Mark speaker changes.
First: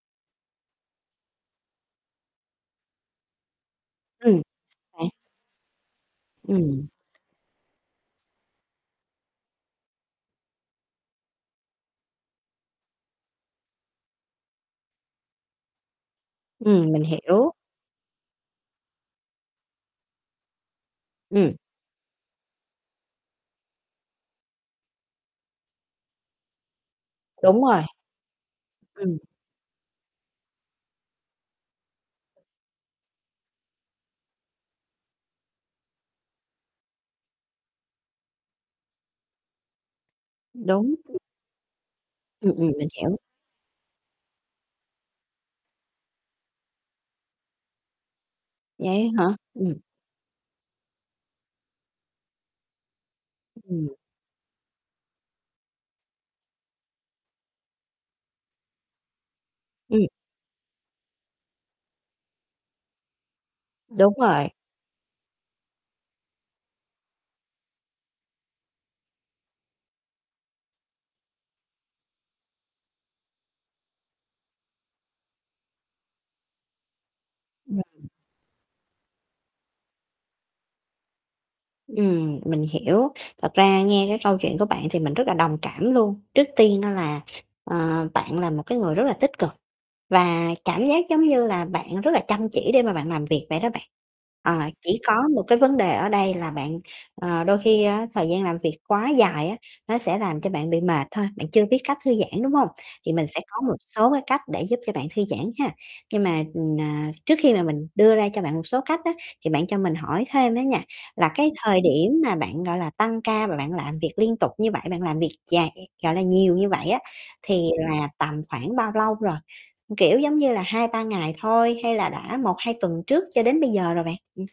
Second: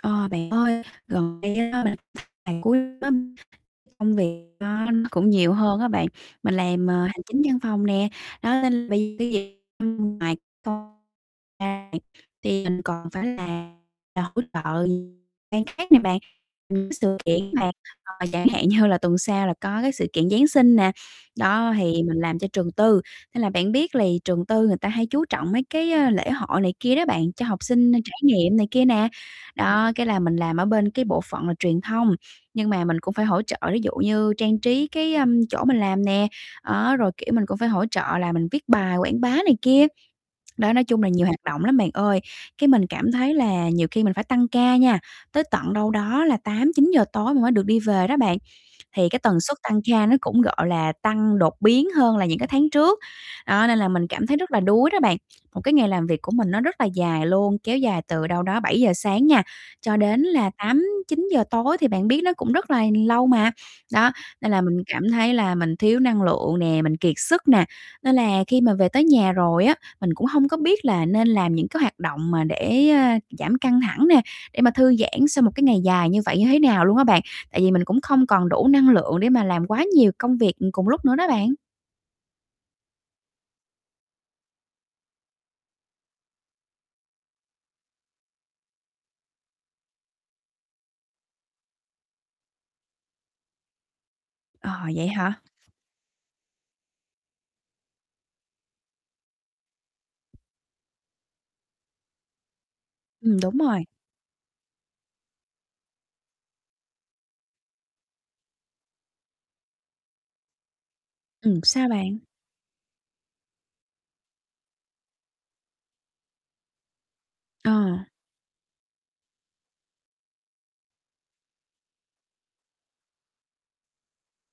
Speaker 1: Ờ, bạn ơi, gần đây á mình gần cuối năm
Speaker 2: Ừ,
Speaker 1: công việc đó
Speaker 2: đấy.
Speaker 1: nó cũng nhiều hơn á bạn, mình
Speaker 2: Ừm.
Speaker 1: làm, ờ, hành chính văn phòng nè, đó nên bây giờ cái gì cũng mà con ra thì thì mình còn phải làm để hỗ trợ ban khác nè bạn,
Speaker 2: Ừm,
Speaker 1: những
Speaker 2: mình
Speaker 1: sự kiện
Speaker 2: hiểu.
Speaker 1: mà, à, chẳng hạn như là tuần sau là có cái sự kiện Giáng sinh nè.
Speaker 2: Ừm.
Speaker 1: Đó thì mình làm cho trường tư, nên là bạn biết lì trường tư người ta hay chú trọng mấy cái, ơ, lễ hội này kia đó bạn, cho
Speaker 2: Đúng
Speaker 1: học
Speaker 2: rồi.
Speaker 1: sinh trải nghiệm này kia nè.
Speaker 2: Ừm.
Speaker 1: Đó, cái là mình làm ở bên cái bộ phận là truyền thông, nhưng mà mình cũng phải hỗ trợ ví dụ như trang trí cái, ơ, chỗ mình làm nè, đó rồi, kiểu, mình cũng phải hỗ trợ là mình viết bài quảng bá này kia. Đó, nói
Speaker 2: Đúng.
Speaker 1: chung là nhiều hoạt động lắm bạn ơi,
Speaker 2: Ừm,
Speaker 1: cái
Speaker 2: ừm,
Speaker 1: mình
Speaker 2: mình
Speaker 1: cảm
Speaker 2: hiểu.
Speaker 1: thấy là nhiều khi mình phải tăng ca nha, tới tận đâu đó là 8-9 giờ tối mình mới được đi về đó bạn. Thì
Speaker 2: Vậy
Speaker 1: cái
Speaker 2: hả?
Speaker 1: tần suất
Speaker 2: Ừm.
Speaker 1: tăng ca nó cũng, gọi là, tăng đột biến hơn là những cái tháng trước. Đó, nên là
Speaker 2: Ừm.
Speaker 1: mình cảm thấy rất là đuối đó bạn. Một cái ngày làm việc của mình nó rất là dài luôn, kéo dài từ đâu đó 7:00 sáng nha, cho
Speaker 2: Ừm.
Speaker 1: đến là 8-9 giờ tối thì bạn biết nó cũng rất là lâu mà. Đó,
Speaker 2: Đúng rồi.
Speaker 1: nên là mình cảm thấy là mình thiếu năng lượng nè, mình kiệt sức nè, nên là khi mà về tới nhà rồi á, mình cũng hông có biết là nên làm những cái hoạt động mà để, ơ, giảm căng thẳng nè, để mà thư giãn sau một cái ngày dài như vậy như thế nào luôn á bạn. Tại vì
Speaker 2: Ừm,
Speaker 1: mình cũng
Speaker 2: ừm.
Speaker 1: không còn đủ năng lượng để mà làm quá nhiều công việc, ừm, cùng lúc nữa đó bạn.
Speaker 2: Ừm, mình hiểu. Thật ra nghe cái câu chuyện của bạn thì mình rất là đồng cảm luôn. Trước tiên á là, ờ, bạn là một cái người rất là tích cực và cảm giác giống như là bạn rất là chăm chỉ để mà bạn làm việc vậy đó bạn. Ờ,
Speaker 1: Ờ,
Speaker 2: chỉ
Speaker 1: vậy
Speaker 2: có
Speaker 1: hả?
Speaker 2: một cái vấn đề ở đây là bạn, ờ, đôi khi á thời gian làm việc quá dài á nó sẽ làm cho bạn bị mệt thôi, bạn chưa biết cách thư giãn, đúng hông? Thì mình
Speaker 1: Ừm,
Speaker 2: sẽ
Speaker 1: đúng
Speaker 2: có một
Speaker 1: rồi.
Speaker 2: số cái cách để giúp cho bạn thư giãn ha. Nhưng mà, ờ, à, trước khi mà mình đưa ra cho bạn một số cách á thì bạn cho mình hỏi thêm đó nha, là cái
Speaker 1: Ừm,
Speaker 2: thời
Speaker 1: sao
Speaker 2: điểm
Speaker 1: bạn?
Speaker 2: mà bạn, gọi là, tăng ca và bạn làm việc liên tục như vậy, bạn làm việc dài vậy, gọi là, nhiều như vậy á thì
Speaker 1: Ờ.
Speaker 2: là tầm khoảng bao lâu rồi? Kiểu giống như là 2-3 ngày thôi hay là đã 1-2 tuần trước cho đến bây giờ rồi bạn? Ừm.